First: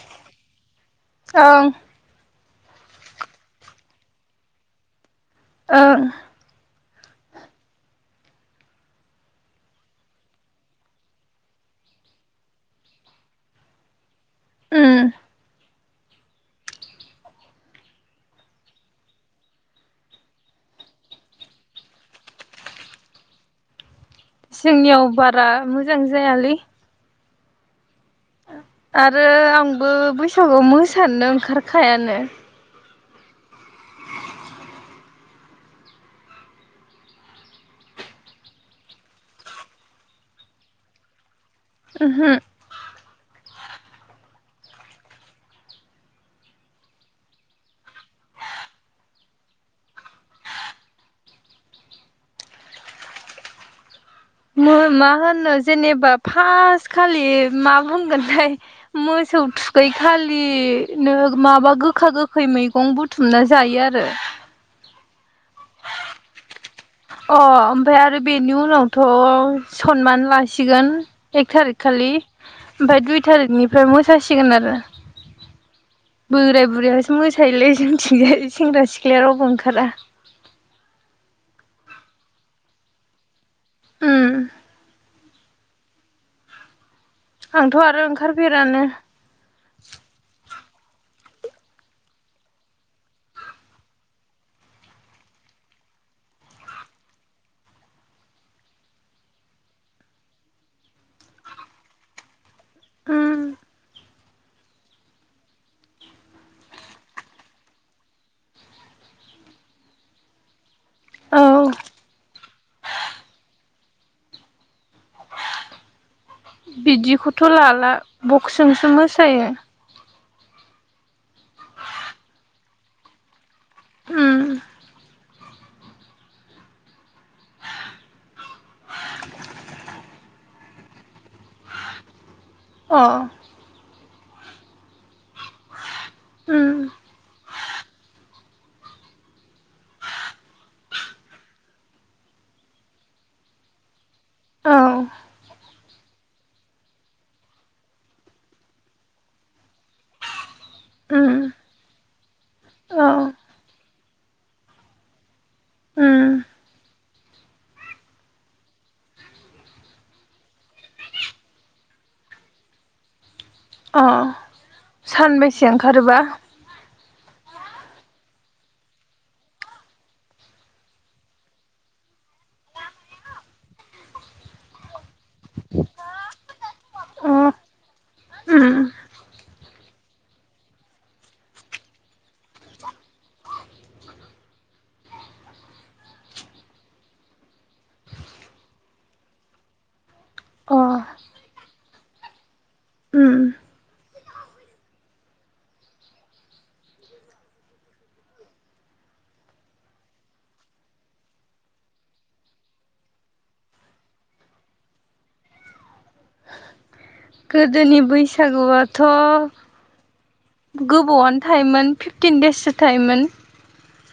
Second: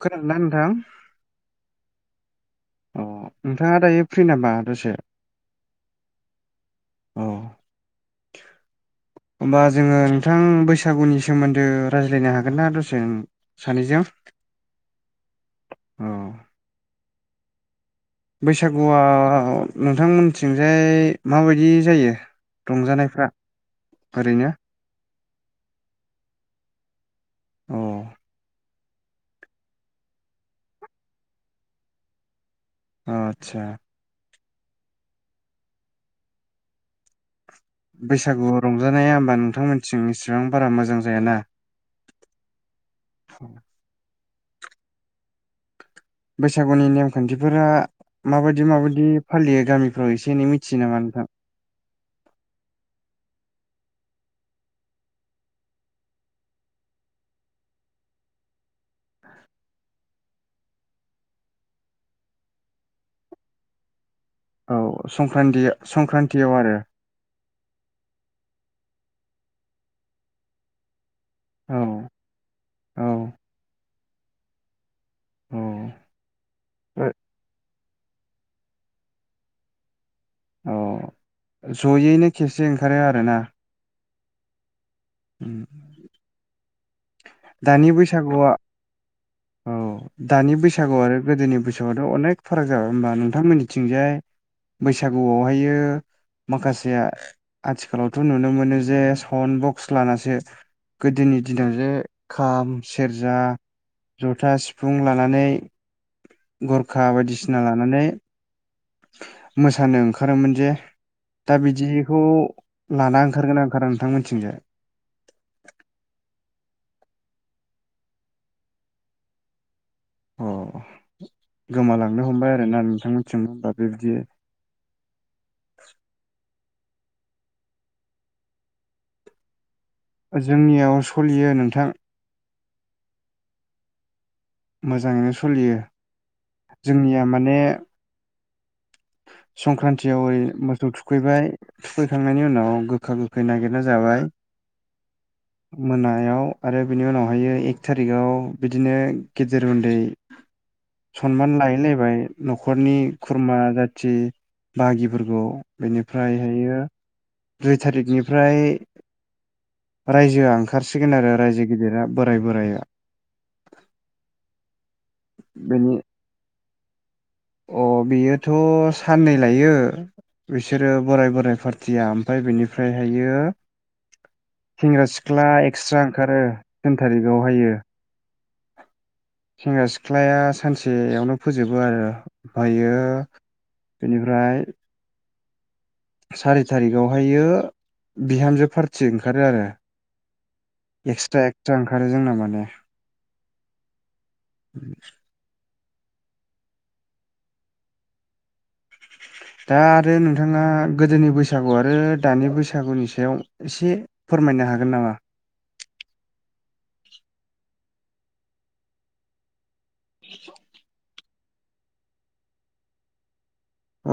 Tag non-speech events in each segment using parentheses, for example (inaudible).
खोनादों ना नोंथां ओह ओ नोंथांआ दायो फ्रि नामा दसे ओ ओ होमबा जोङो नोंथां बैसागुनि सोमोनदो रायज्लायनो हागोन ना दसे ओ सानैजों? उम ओ बैसागुआ नोंथांमोनथिंजाय माबायदि जायो? रंजानायफ्रा ओरैनो जोंनिआव बारा मोजां जायालै अ आरो आंबो बैसागुआव मोसानो ओंखारखायानो ओ आतसा (inaudible) बैसागु रंजानाआ होमबा नोंथांमोनथिं इसिबां बारा मोजां जायाना? ओहो (inaudible) बैसागुनि नेमखान्थिफोरा माबायदि माबायदि फालियो गामिफ्राव एसे एनै मिथियो नामा नोंथां? (inaudible) मो मा होनो जेनोबा फास खालि मा होनगोनथाय मोसौ थुखै खालि नो माबा गोखा गोखै मैगं बुथुमना जायो आरो अ संक्रान्ति संक्रान्तिआव आरो अ ओमफाय आरो बेनि उनावथ' सनमान लासिगोन एक थारिक औ खालि आमफाय दुइ औ थारिकनिफ्राय मोसासिगोन आरो औ बोराय बुरियासो मोसायोलै जों जोंनिथिंजाय सेंग्रा सिख्लाया रावबो ओंखारा अ जयैनो खेबसे ओंखारो आरोना? ओम उम आंथ' दानि आरो बैसागुआ ओंखारफेरानो औ दानि बैसा बैसागु आरो गोदोनि बैसागुआथ' अनेक फाराग जाबाय होमबा नोंथांमोनिथिंजाय बैसागुआवहायो माखासेया आथिखालावथ' नुनो मोनो जे सावन बक खसलानासो गोदोनि दिना जे खाम सेरजा उम जथा सिफुं लानानै गरखा बायदिसिना लानानै मोसानो ओंखारोमोन जे औ दा बिदिखौ लाना ओंखारगोन ना‌ ओंखारा नोंथांमोनिथिंजाय? बिदिखौथ' लाला बक्सजोंसो मोसायो अ गोमालांनो हमबाय आरोना नोंथांमोनथिंबो होनबा बिबदि उम जोंनिआव सलियो नोंथां अ मोजांयैनो सलियो उम जोंनिया माने संक्रान्तियाव ओरै मोसौ थुखैबाय थुखैखांनायनि उनाव गोखा गोखै नागिरना जाबाय औ मोनायाव आरो बिनि उनावहाय एक थारिकाव बिदिनो गेदेर उन्दै उम सनमान लायैलायबाय न'खरनि औ खुरमा जाथ थि बागिफोरखौ उम बेनिफ्रायहायो दुइ थारिखनिफ्राय रायजोआ ओंखारसिगोन आरो रायजो गिदिरा बोराय बोराया अ सानबेसे बेनि ओंखारोबा? अ बेयोथ' साननै लायो बिसोरो बोराय - बोराय पार्टिया ओमफाय बेनिफ्रायहायो सेंग्रा सिख ख्ला एक्सट्रा ओंखारो थिन अ थारिकावहायो उम सिख्लाया सानसेयावनो फोजोबो आरो ओमफ्रायो बेनिफ्राय सारि थारिखावहायो बिहामजो पार्थि ओंखारो आरो अ एक्सट्रा एक्सट्रा ओंखारो जोंना माने उम उम (inaudible) दा आरो नोंथाङा गोदोनि बैसागु आरो दानि बैसागुनि सायाव एसे फोरमायनानै नो हागोन नामा गोदोनि बैसागुआथ' गोबावनो थायोमोन फिफटिन देससो थायोमोन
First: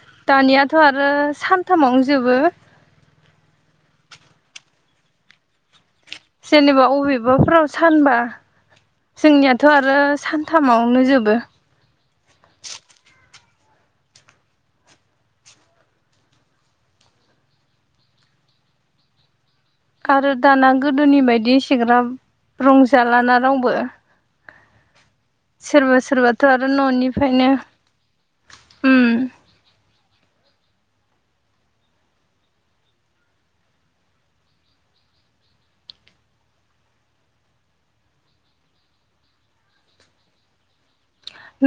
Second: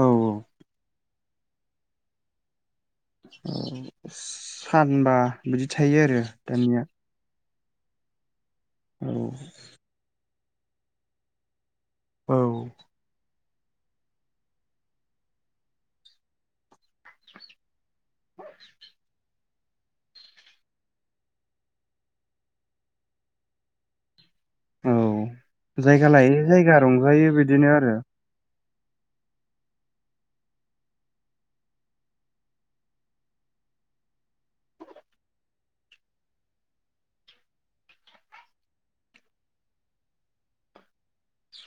औ दानियाथ' आरो आरो सानथामावनो जोबो औ सानबा बिदि थायो आरो दानिया जेनबा औ बिब सानबा औ जोंनियाथ' आरो सानथामावनो जोबो औ आरो दाना गोदोनि बायदि एसेग्राब रंजालान रावबो औ सोरबा जायगा लायै सोरबाथ' आरो जायगा रंजायो न'निफ्रायनो बिदिनो आरो उम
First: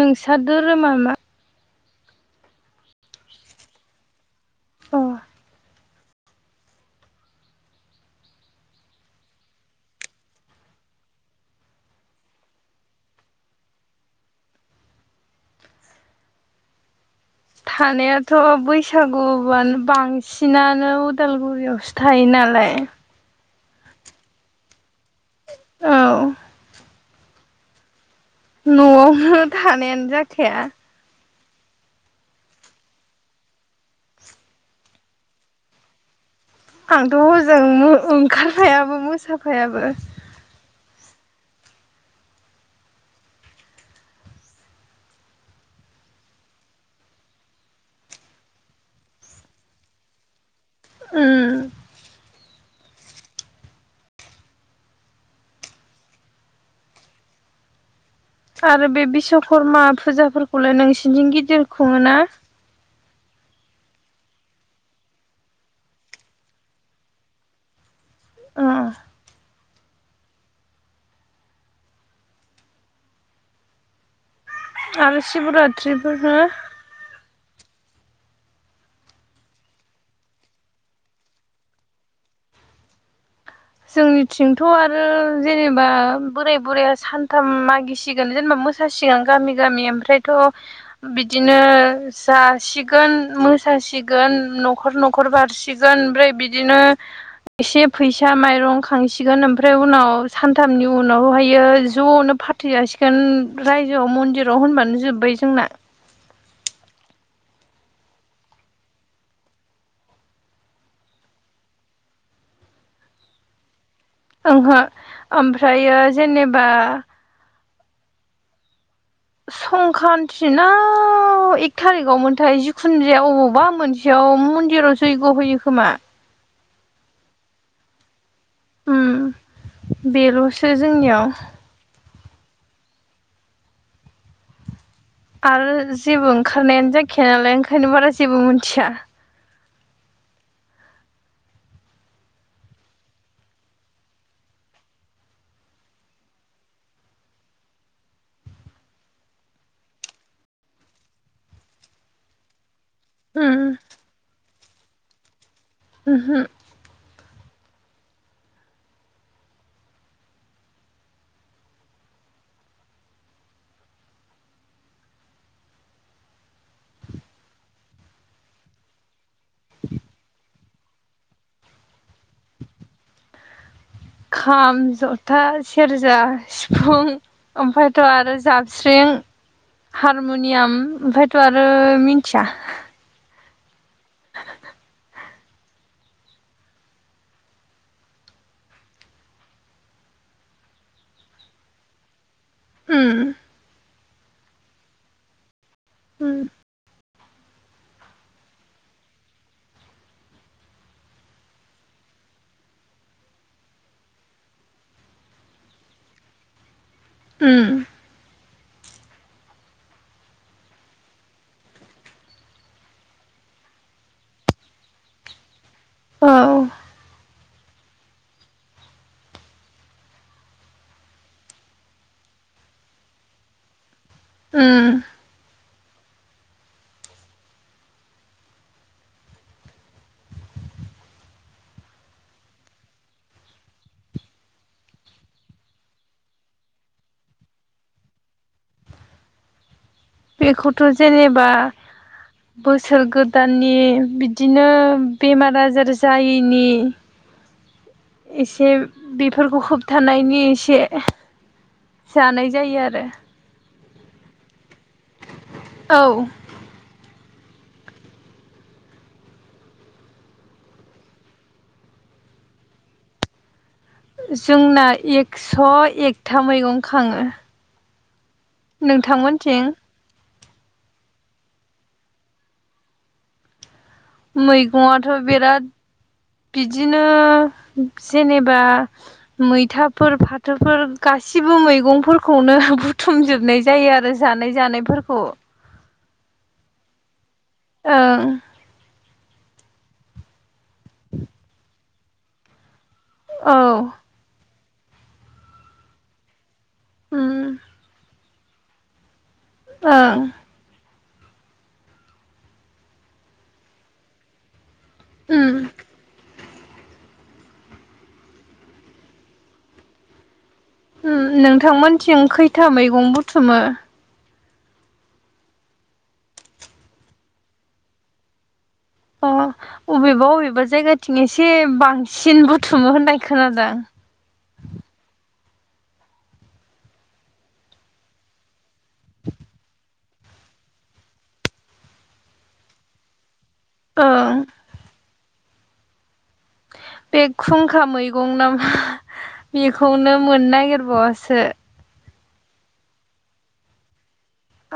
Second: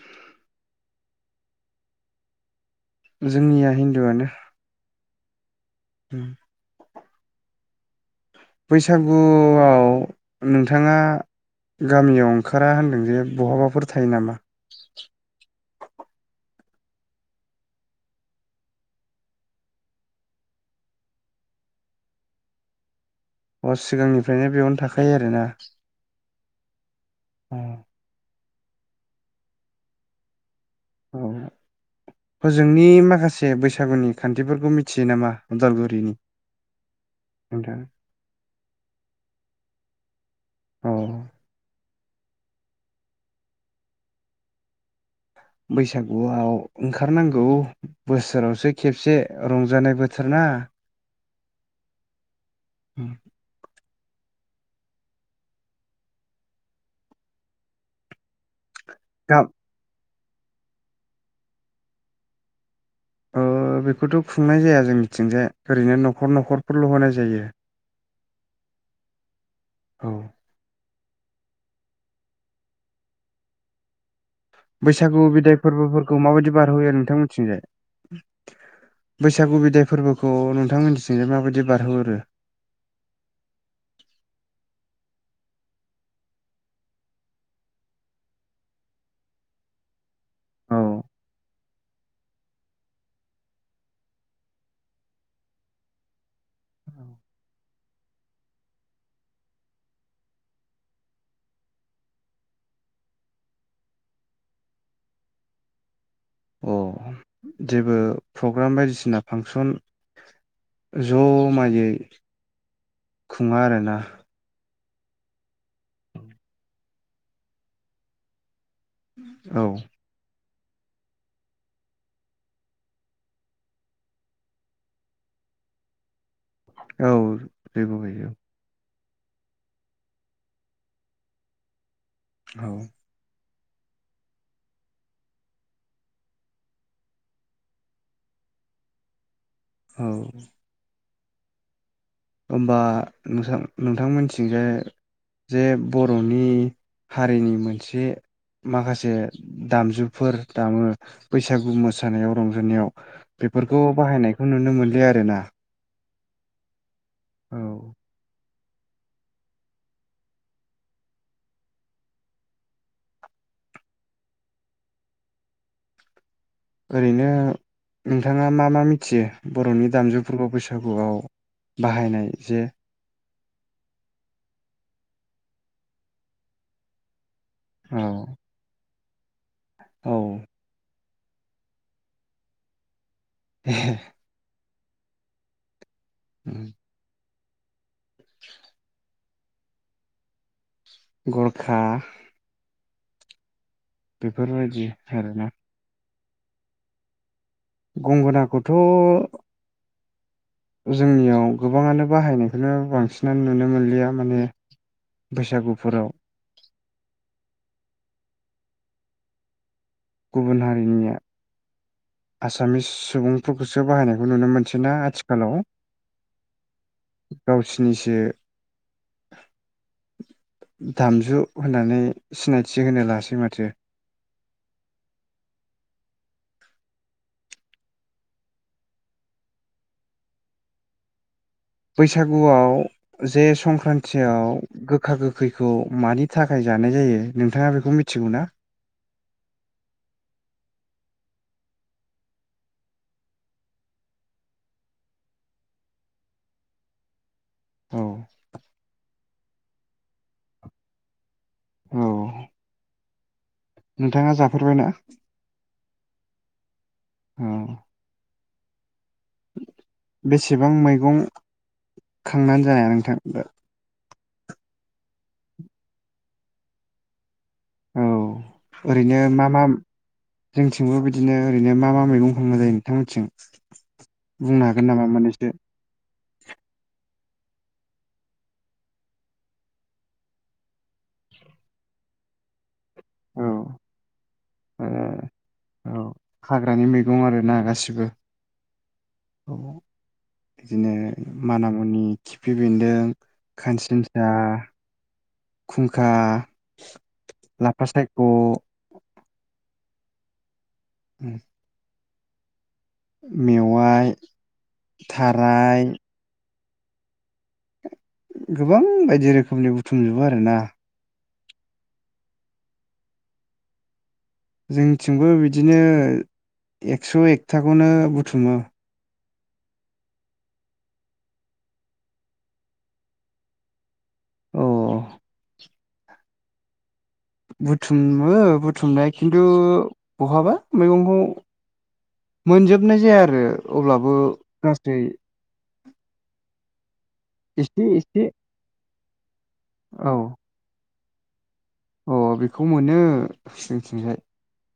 नोंसोर धोरोमा मा जोंनिया हिन्दुआनो अ उम बैसागुआव नोंथाङा गामियाव ओंखारा होनदों जे बहाबाफोर थायो नामा थानायाथ' बैसागुआानो बांसिनानो उदालगुरियावसो थायो ना लाय अ सिगांनिफ्रायनो बेयावनो थाखायो आरोना औ औ न'आवनो थानायानो जाखाया औ फोजोंनि माखासे बैसागुनि खान्थिफोरखौ मिथियो नामा उदालगुरिनि आंथ' नोंथां हजों ओंखारफायाबो मोसाफायाबो औ बैसागुआव ओंखारनांगौ बोसोरावसो खेबसे रंजानाय बोथोर ना उओम उ आरो बे गा बिशवकर्मा फुजाफोरखौलाय नोंसिोरनिथिं गिदिर खुङो ना औ बेखौथ' खुंनाय जाया जोंनिथिंजाय ओरैनो न'खर न'खरफोरल' होनाय जायो ओ औ बैसागु बिदाय फोरबोफोरखौ शिबरात्रिफोरखौ माबायदि बारहोयो नोंथां मिथिंजाय बैसागु बिदाय फोरबोखौ नोंथांमोननिथिंनोाय माबायदि बारहोहरो जोंनिथिंथ' आरो जेनेबा बोराय बुरायाया सानथाम मागिसिगोन जेनेबा मोसासिगां गामि गामि ओमफ्रायथ' बि औ बिदिनो जासिगोन मोसासिगोन न'खर न'खर बारसिगोन ओमफ्राय बिदिनो एसे फै फिसा माइरं खांसिगोन ओमफ्राय उनाव सानथामनि उनावहायो ज'नो फाथै जासिगोन रायजोआव मन्दिराव होनबानो जोब्बाय जोंना अ जेबो प्रग्राम बायदिसिना फांसन ज'माययै खुङा आरोना ओंहो ओमफ्रायो जेनेबा औ संख्रान्ति ना औ एक थारिकाव मोनथाय जिखुनु जाया औ जेबो गयो ओम बेल'सो जोंनियाव औ आरो जेबो ओंखारनायानो जायाखाया नालाय ओंखायनो बारा जेबो मिथिया औ होमबा नोंसा नोंथांमोननिथिंजाय जे बर'नि हारिनि मोनसे माखासे दामजुफोर दामो बैसागु मोसानायाव रंजानायाव उम बेफोरखौ बाहायनायखौ नुनो मोनलिया आरोना ओहो औ ओरैनो नोंथाङा मा मा मिथियो बर'नि दामजुफोरखौ बैसागुआव बाहायनाय जे खाम जथा सेरजा सिफुं ओमफ्रायथ' औ आरो जाबस्रिं औ हारमुनियाम ओमफ्राय थ'आरो मिन्थिया (inaudible) (inaudible) ओम गरखा उम बेफोरबायदि आरोना उम गंगोनाखौथ' जोंनियाव गोबाङानो बाहायनायखौनो बांसिनानो नुनो मोनलिया माने बैसागुफोराव उम गुबुन हारिनिया आसामिस सुबुंफोरखौसो बाहायनायखौ नुनो मोनसै ना आथिखालाव औ गावसिनिसो दामजु होननानै सिनायथि होनो लासै माथो ओम बैसागुआव जे संक्रान्तियाव गोखा गोखैखौ मानि थाखाय जानाय जायो नोंथाङा बेखौ मिथिगौ ना बेखौथ' जेनेबा बोसोर गोदाननि बिदिनो बेमार आजार जायैनि (inaudible) एसे बेफोरखौ होबथानायनि एसे औ जानाय जायो आरो नोंथाङा जाफेरबायना औ। औ। बेसेबां मैगं खांनानै जाया नोंथां दा? जोंना एकस' एकथा मैगं खाङो। औ ओरैनो मा मा? नोंथांमोनथिं जोंथिंबो बिदिनो ओरैनो मा मा मैगं खांनाय जायो नोंथांमोननिथिं मैगंआथ' बिराद। बिदिनो जेनेबा मैथाफोर फाथोफोर गासिब बो मैगंफोरखौनो औ बुथुमजोबनाय जायो आरो जानाय ओ जानायफोरखौ औ हाग्रानि मैगं आरो ना गासिबो ओं औ बिदिनो मान मुनि खिफि बेन्दों औ खानसिनसा खुंखा ओम लाफा सायख' ओं उम मेवाय ओम थाराय गोबां बायदि रोखोमनि बुथुमजोबो आरोना उ नोंथांमोनथिं खैथा मैगं बुथुमो? जोंथिंबो बिदिनो एक्स' एकथाखौनो बुथुमो। अ अबेबा अबेबा जायगाथिं एसे बांसिन बुथुमो होननाय खोनादों। औ। बुथुमो बुथुमनाय खिन्थु बहाबा मैगंखौ मोनजोबनाय जाया आरो अब्लाबो ओं गासै बे एसे खुंखा एसे मैगं नामा बेखौनो औ मोननो नागिरबावसो अ बेखौ मोनो जोंनिथिंजाय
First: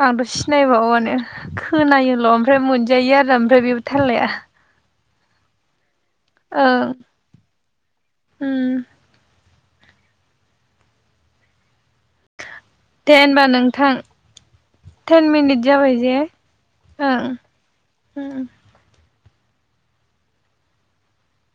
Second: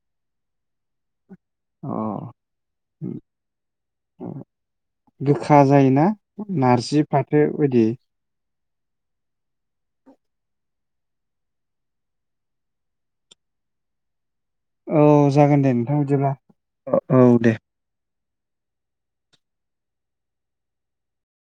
आंथ' सिनायबावानो। खोनायोल' अ ओमफ्राय मोनजायो आरो ओमफ्राय बे थाललाया। गोखा जायोना नारजि फाथो बायदि। उम। दे होनबा नोंथां। औ टेन जागोन मिनिट दे जाबाय नोंथां जे बिदिब्ला औ ओं दे उ।